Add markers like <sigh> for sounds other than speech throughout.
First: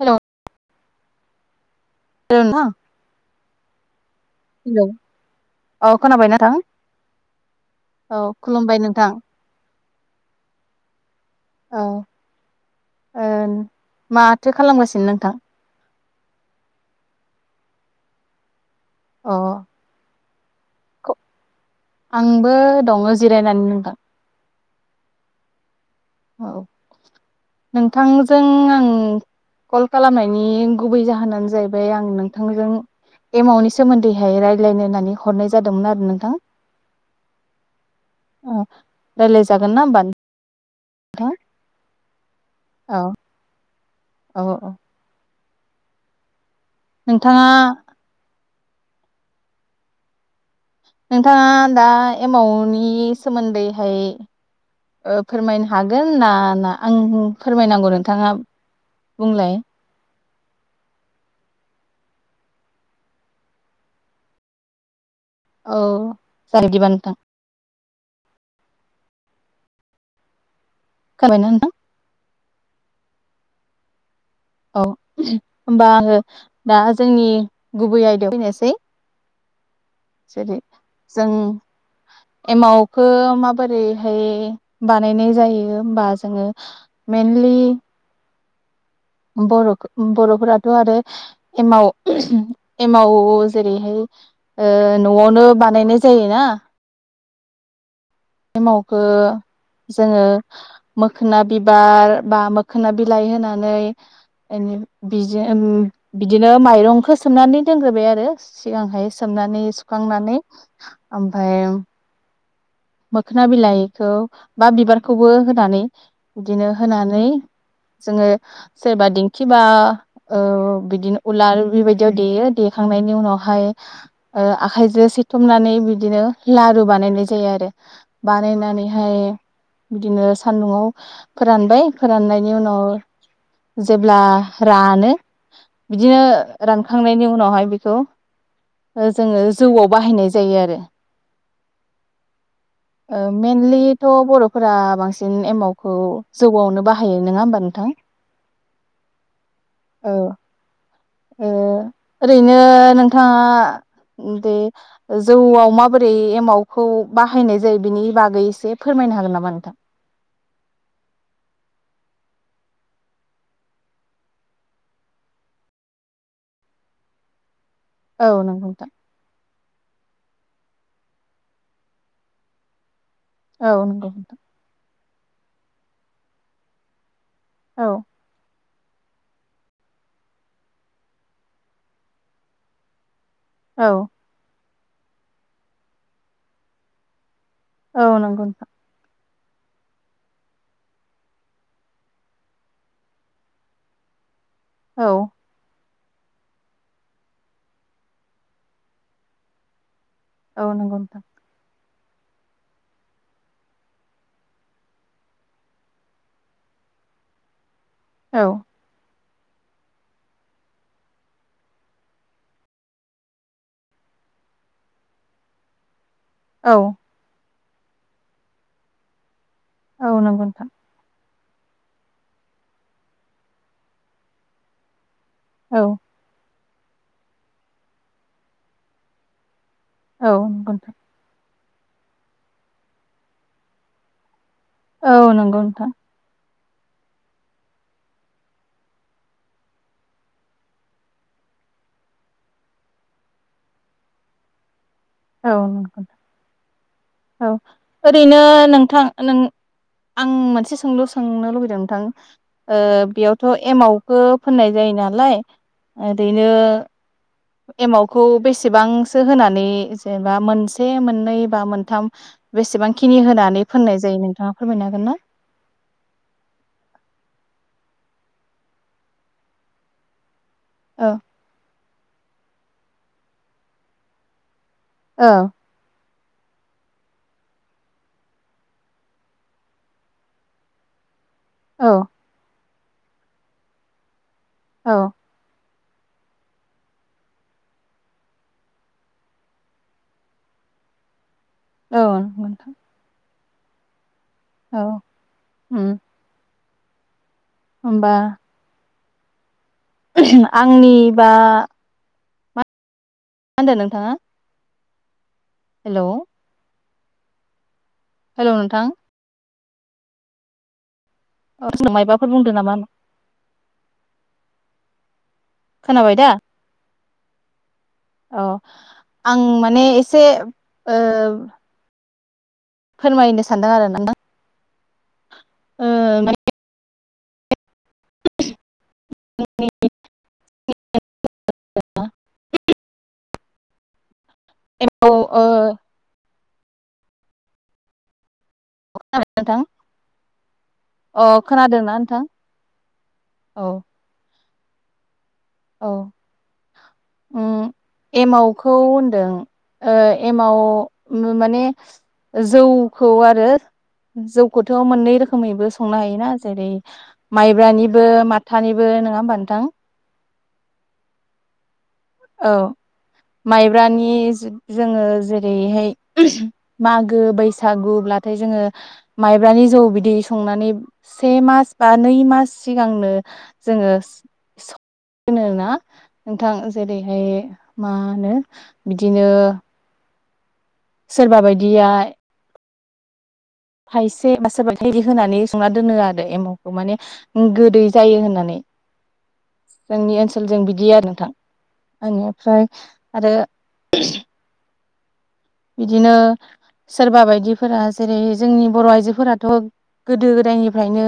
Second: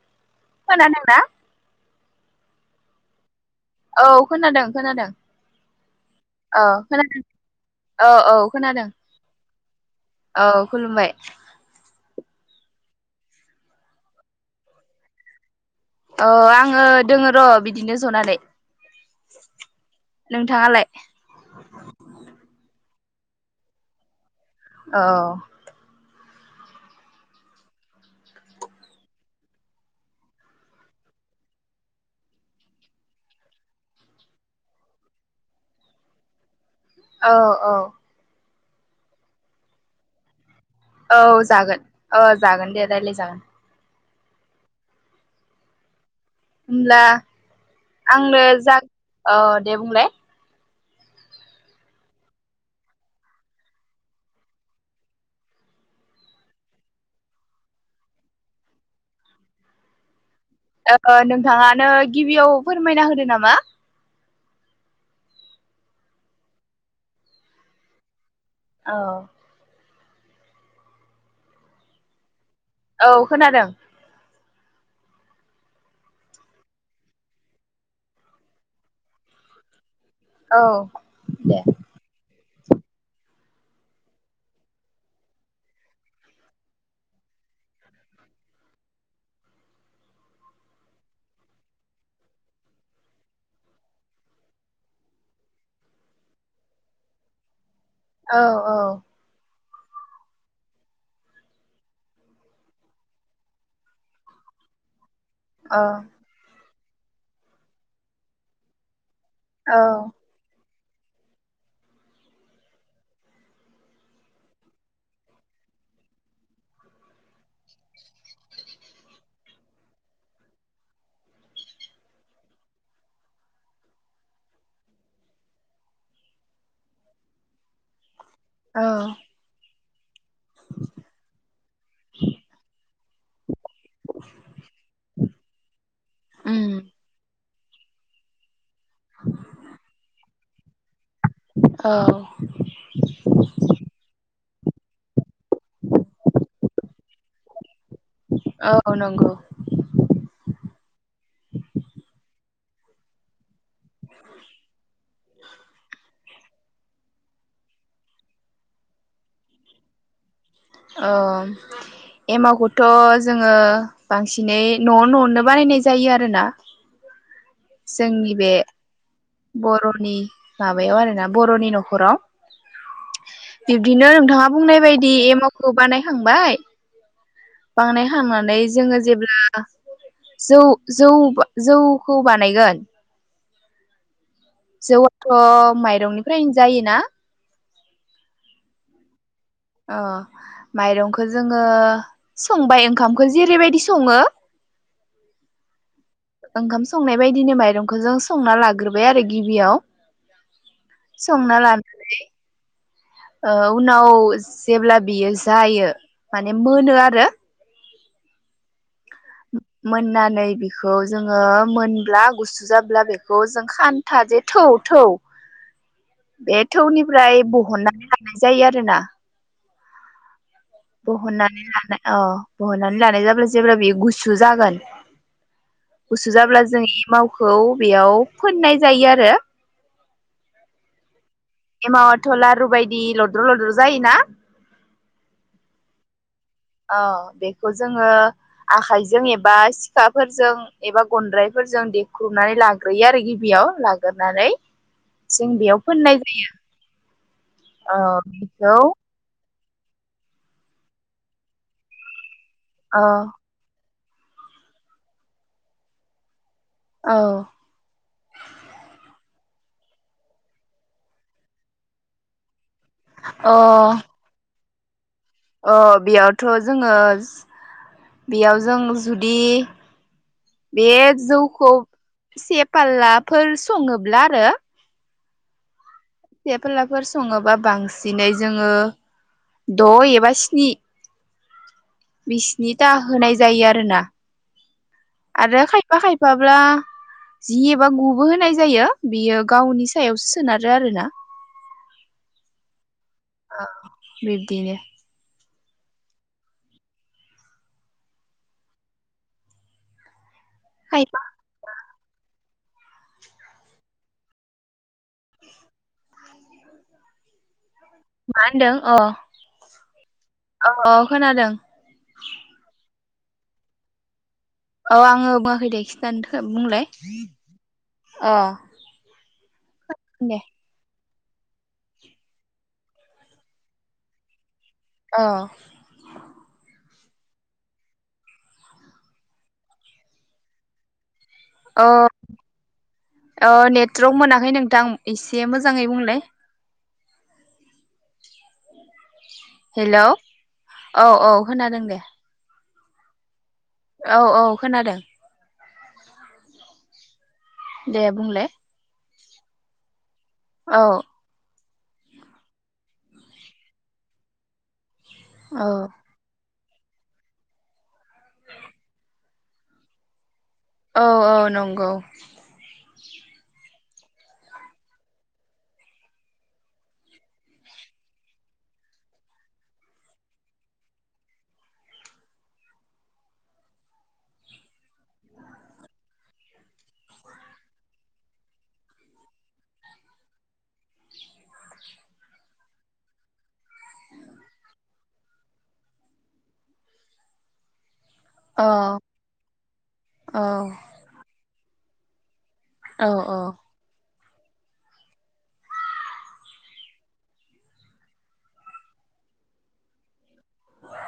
Hello खोनादों ना ओं ना औ खोनादों खोनादों औ खोनाबाय नोंथां औ खोनादों औ औ खुलुमबाय खोनादों नोंथां औ खुलुमबाय औ माथो ओ खालामगासिनो नोंथां औ आङो दोङो र' बिदिनो जनानै अ नोंथाङालाय आंबो दङो जिरायनानै नोंथां औ औ नोंथांजों आं कल खालामनायनि गुबै जाहोनानो जाहैबाय आं नोंथांजों एमाउन्टनि सोमोन्दैहाय रायज्लायनानै हरनाय जादोंमोन आरो नोंथां औ औ रायलाय जागोन ना होमबानो औ जागोन औ जागोन दे औ रायलाय जागोन औ औ होमब्ला नोंथाङा आंनो जागोन औ दे बुंलाय नोंथाङा दा एमाउन्टनि सोमोन्दैहाय ओ फोरमायनो हागोन ना ना आं फोरमायनांगौ नोंथाङा बुंलाय नोंथाङानो गिबियाव फोरमायना होदो नामा औ <unintelligible> बिदिबा नोंथां औ खोनाबायना नोंथां औ खोनादों औ होनोमबा आङो दा जोंनि गुबै आयदायाव फैनोसै जेरै औ जों दे एमावखो माबोरैहाय बानायनाय जायो होमबा जोङो मइेनलि बर' बर'फोराथ' आरो एमाव एमाव जेरैहाय न'आवनो बानायनाय जायोना औ औ एमावखो जोङो मोखोना बिबार बा मोखोना बिलाइ होनानै बिजों औ बिदिनो माइरंखौ सोमनानै दोनग्रोबाय आरो सिगांहोय सोमनानै औ सुखांनानै ओमफ्राय मोखोना बिलाइखौ बा बिबारखौबो होनानै बिदिनो होनानै जोङो सोरबा दिंखि बा बिदिनो ओ उलार बेबायदियाव देयो देखांनायनि उनावहाय आखाइजों सिथुमनानै बिदिनो लारु बानायनाय जायो आरो औ बानायनानैहाय बिदिनो सान्दुंआव फोरानबाय फोराननायनि उनाव जेब्ला रानो बिदिनो उम रानखांनायनि उनावहाय बेखौ जोङो जौआव बाहायनाय जा जायो आरो औ ओ मेनलिथ' बर' फोरा बांसिन एमाउखौ जौआवनो बाहायो नोङा होमबा नोंथां औ नंगौ औ ओरैनो नोंथाङा दे जौआव माबोरै एमावखौ बाहायनाय जायो बिनि बागै एसे फोरमायनो हागोन नामा नोंथां औ एमावखौथ' जोङो बांसिनै न'आव न'आवनो बानायनाय जायो आरोना औ जोंनि बे नंगौ नोंथां बर'नि माबायाव आरो ना बर'नि न'खराव औ बिब्दिनो नंगौ नोंथां नोंथाङा बुंनाय बायदि दि एमावखौ बानायखांबाय औ बांनाय खांनानै जोङो जेब्ला जौ जौ जौखौ बानायगोन औ जौआथ' माइरंनिफ्रायनो जायोना औ नंगौ नोंथां अ माइरंखौ जोङो संबाय ओंखामखौ जेरैबायदि सङो औ ओंखाम संनाय बायदिनो माइरंखौ जों संना लाग्रोबाय आरो गिबियाव औ नंगौ नोंथां मोने ओ उनाव जेब्ला बियो जायो माने मोनो आरो औ मोननानै बिखौ जोङो मोनब्ला गुसु जाब्ला बेखौ जों खान्था जे थौ थौ बे औ थौनिफ्राय बह हननानै लानाय जायो आरो ना औ नंगौ नोंथां बहननानै लानाय अ बहननानै लानाय जाब्ला जेब्ला बियो गुसु जागोन औ गुसुजाब्ला जों एमावखौ बेयाव फोननाय जायो आरो औ नंगौ नोंथां एमाथलारुुबायदि लद्र' लद्र जायोना औ नंगौ नोंथां अ बेखौ जोङो आखाइजों एबा सिखाफोरजों एबा गन्द्रायफोरजों देख्रुबनानै लाग्रोयो आरो गिबियाव लाग्रोनानै जों औ बेयाव नंगौ फोननाय औ जायो ओ ओरैनो बेखौ नोंथां नों आं मोनसे सोंलु सोंनो लुबैदों नोंथां ओ बेयावथ' एमाव बो फोननाय जायो नालाय ओरै औ <unintelligible> एमावखौ बेसेबांसो होनानै जेनेबा मोनसे मोननै बा मोन थाम बेसेबां खिनि अ होनानै फोननाय जायो नोंथां फोरमायनो हागोन ना? अ 'बेयावथ' जोङो बेयाव जों जुदि बे औ जौखौ से फाललाफोर सङोब्ला आरो औ सेफालाफोर सङोबा बांसिनै जोङो द' एबा स्नि औ बिस नि दा होनाय जायो आरो ना औ आरो खाय खायफा- खायफाब्ला जि एबा गुबो होनाय जायो बियो गावनि सायावसो सोनारो आरोना औ <unintelligible> ओ बिब्दिनो औ उम ओमबा <inaudible> आंनि खायफा बा मा होनदों नोंथाङा? हेलौ मा हेलौ होनदों नोंथां अ अ खोनादों औ जोंनाव मायबाफोर बुंदों नामा अ आङो बुङाखैदे खोनाबाय दा? खिथानो <unintelligible> बुंलाय <inaudible> अ औ आं माने एसे दे ओ फोरमायनो सानदों आरो नों अ ओ माने ए <unintelligible> अ नेटवरक मोनाखै नोंथां एम्फौ एसे ओ मोजाङै बुंलाय खोनादों नोंथां हेलौ औ अ औ खोनादों खोनादोंना दे नोंथां औ औ औ खोनादों औ ओ दे बुंलाय एमावखौ होनदों ओ एमाव औ माने जौखौ आरो जौखौथ' मोननै रोखोमैबो औ संनो हायोना जेरै माइब्रानिबो माथानिबो नङा होमबा नोंथां औ औ नंगौ औ माइब्रानि जोङो जेरैहाय मागो बैसागु्ब्लाथाय जोङो माइब्रानि जौ बिदै संनानै से मास बा नै मास सिगांनो जोङो संना नोंथां जेरैहाय मा होनो बिदिनो सोरबा बायदिया थायसे बा सोरोबा थाइनै होनानै संना दोनो आरो एमावखौ माने गोदै जायो होननानै औ जोंनि औ ओनसोलजों बिदि आरो नोंथां <unintelligible> ओमफ्राय औ आरो बिदिनो सोरबा बायदिफोरा जेरै जोंनि बर' आइजोफोराथ' गोदो गोदायनिफ्रायनो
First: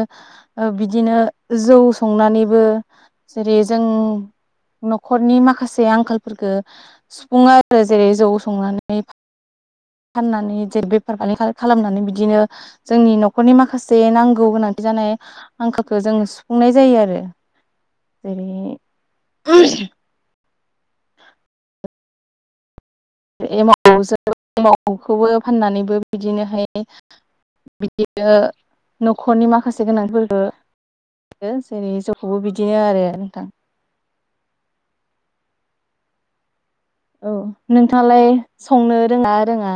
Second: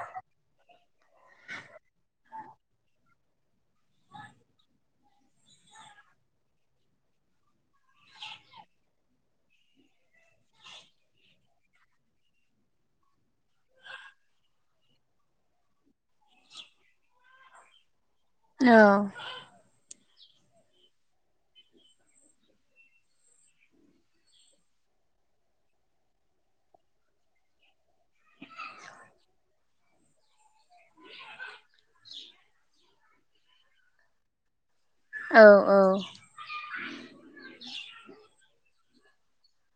बिदिनो जौ संनानैबो जेरै जों न'खरनि माखासे आंखालफोरखौ सुफुङो आरो जेरै जौ संनानै फाननानै जेरै बेफार खालामनानै बिदिनो जोंनि न'खरनि माखासे नांगौ गोनांथि जानाय आंखालखौ जों सुफुंनाय जायो आरो जेरै एमावजों एमावखौबो फाननानैबो बिदिनोहाय बिदिनो न'खरनि माखासे गोनांफोरबो जेरै ज' बेखौबो बिदिनो आरो नोंथां औ औ औ नोंथाङालाय संनो रोङा रोङा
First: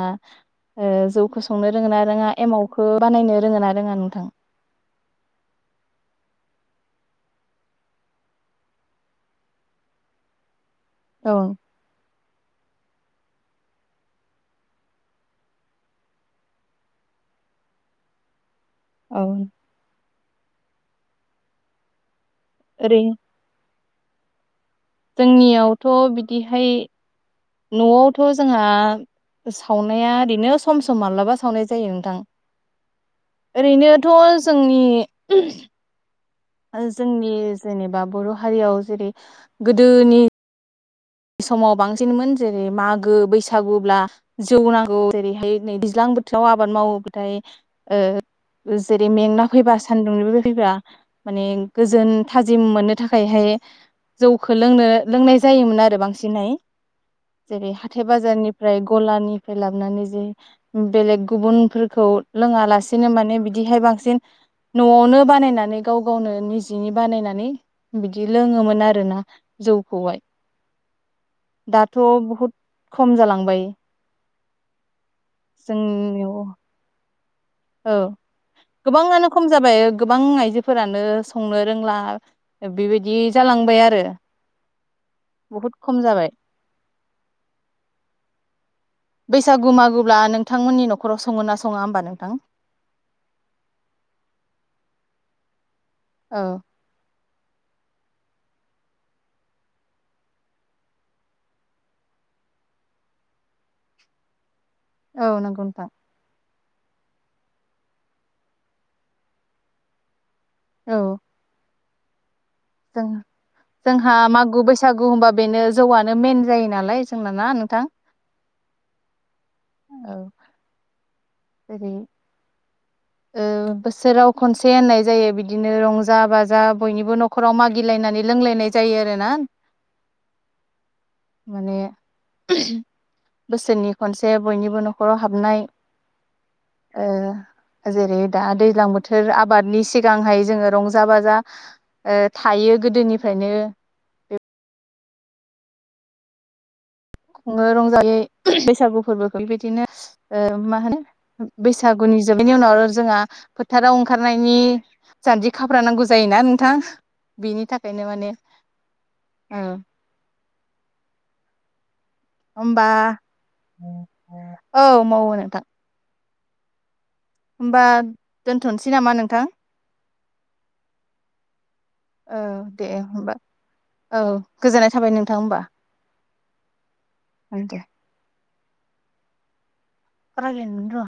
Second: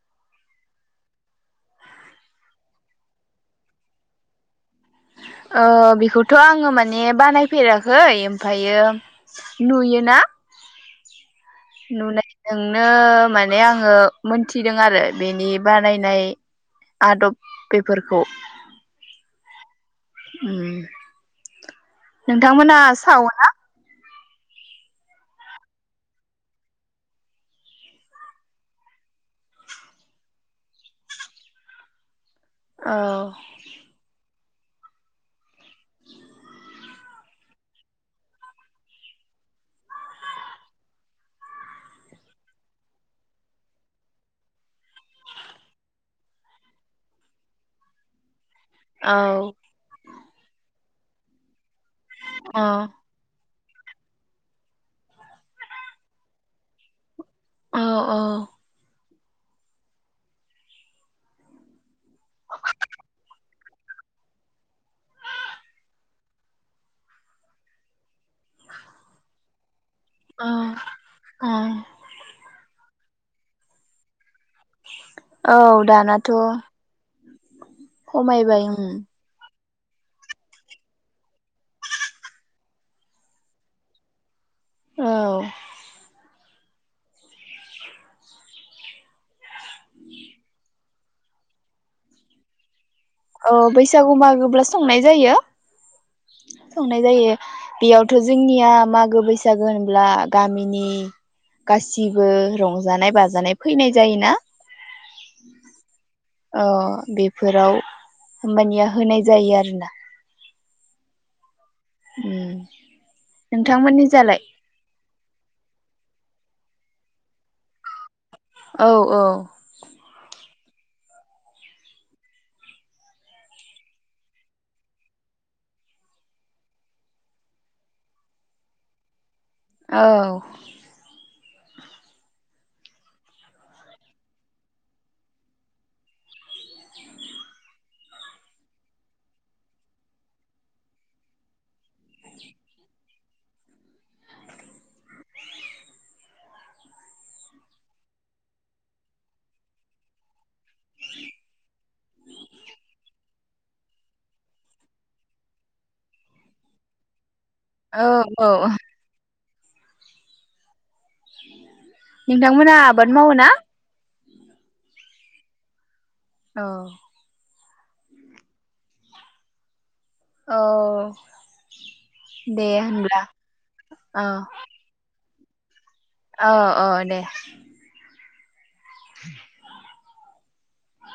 जौखौ संनो रोङोना ना रोङा एमावखौ बानायनो रोङोना ना रोङा नोंथां ओ बेखौथ' आङो माने बानायफेराखै ओमफायो नुयोना औ नुनाय जोंनो माने आङो मोनथिदों आरो बेनि बानायनाय आदब बेफोरखौ औ ओम नोंथांमोना ओरै सावो ना जोंनियावथ' बिदिहाय न'आवथ' जोंहा सावनाया ओरैनो सम सम माब्लाबा सावनाय जायो नोंथां औ ओरैनोथ' जोंनि जोंनि जेनेबा बर' हारियाव जेरै गोदोनि समाव बांसिनमोन जेरै मागो बैसागु्ब्ला जौ नांगौ जेरैहाय नै दैज्लां बोथोराव आबाद मावोबाथाय ओ जेरै औ मेंना फैबा सान्दुंनिबो बा माने गोजोन थाजिम औ मोननो थाखायहाय जौखौ लोंनो लोंनाय जायोमोन आरो आरो बांसिनै जेरै औ हाथाइ औ बाजारनिफ्राय गलानि निफ्राय लाबानै ज बेलेग गुबुनफोरखौ लोङा लासेनो माने बिदिहाय बांसिन न'आवनो बानायनानै गाव गावनो निजिनि बानायनानै बिदि लोङोमोन आरोना जौ अ दाथ' बहुत खम जालांबाय औ दानाथ' जोंनियाव औ खमायबाय उम गोबाङानो खम जाबाय गोबां आइजोफोरानो संनो रोंला बेबायदि जालांबाय आरो औ बहुद खम जाबाय बेस <unintelligible> सागु मागोब्ला नोंथांमोननि न'खर न'खराव सङो ना सङा होमबा नोंथां औ बैसागु मागोब्ला संनाय जायो औ संनाय जायो बेयावथ' जोंनिया मागो बैसागो होनब्ला गामिनि गासिबो रंजानाय बाजानाय फैनाय जायोना औ नंगौ नथां अ बेफोराव होमबानिया होनाय जायो आरोना औ उम जों नोंथांमोननि जोंहा जालाय मागु बैसागु होनबा बेनो जौआनो मेन जायो नालाय जोंना ना नोंथां औ औ औ ओेरै बोसोराव खनसे होननाय जायो बिदिनो रंजा बाजा बयनिबो न'खराव मागिलायनानै लोंलायनाय जायो आरो ना औ माने बोसोरनि खनसे बयनिबो न'खराव हाबनाय ओ जेरै दा दैज्लां बोथोर आबादनि सिगांहाय जोङो रंजा बाजा थायो गोदोनिफ्रायनो खुङो रंजायै बैसागु फोरबोखौ बेबायदिनो मा होनो बैसागुनि जोबैनि उनाव जोंहा फोथाराव ओंखारनायनि जान्जि खाफ्रा नांगौ जायोना नोंथां बिनि थाखायनो औ माने औ औ <inaudible> नोंथांमोनहा होमबा आबाद मावो ना औ मावो नोंथां औ ओमबा दोनथ'नोसै नामा नोंथां औ औ दे होमबा औ गोजोननाय थाबाय नों थां ओमबा अ अ दे <inaudible> रायलायनोनो रोङा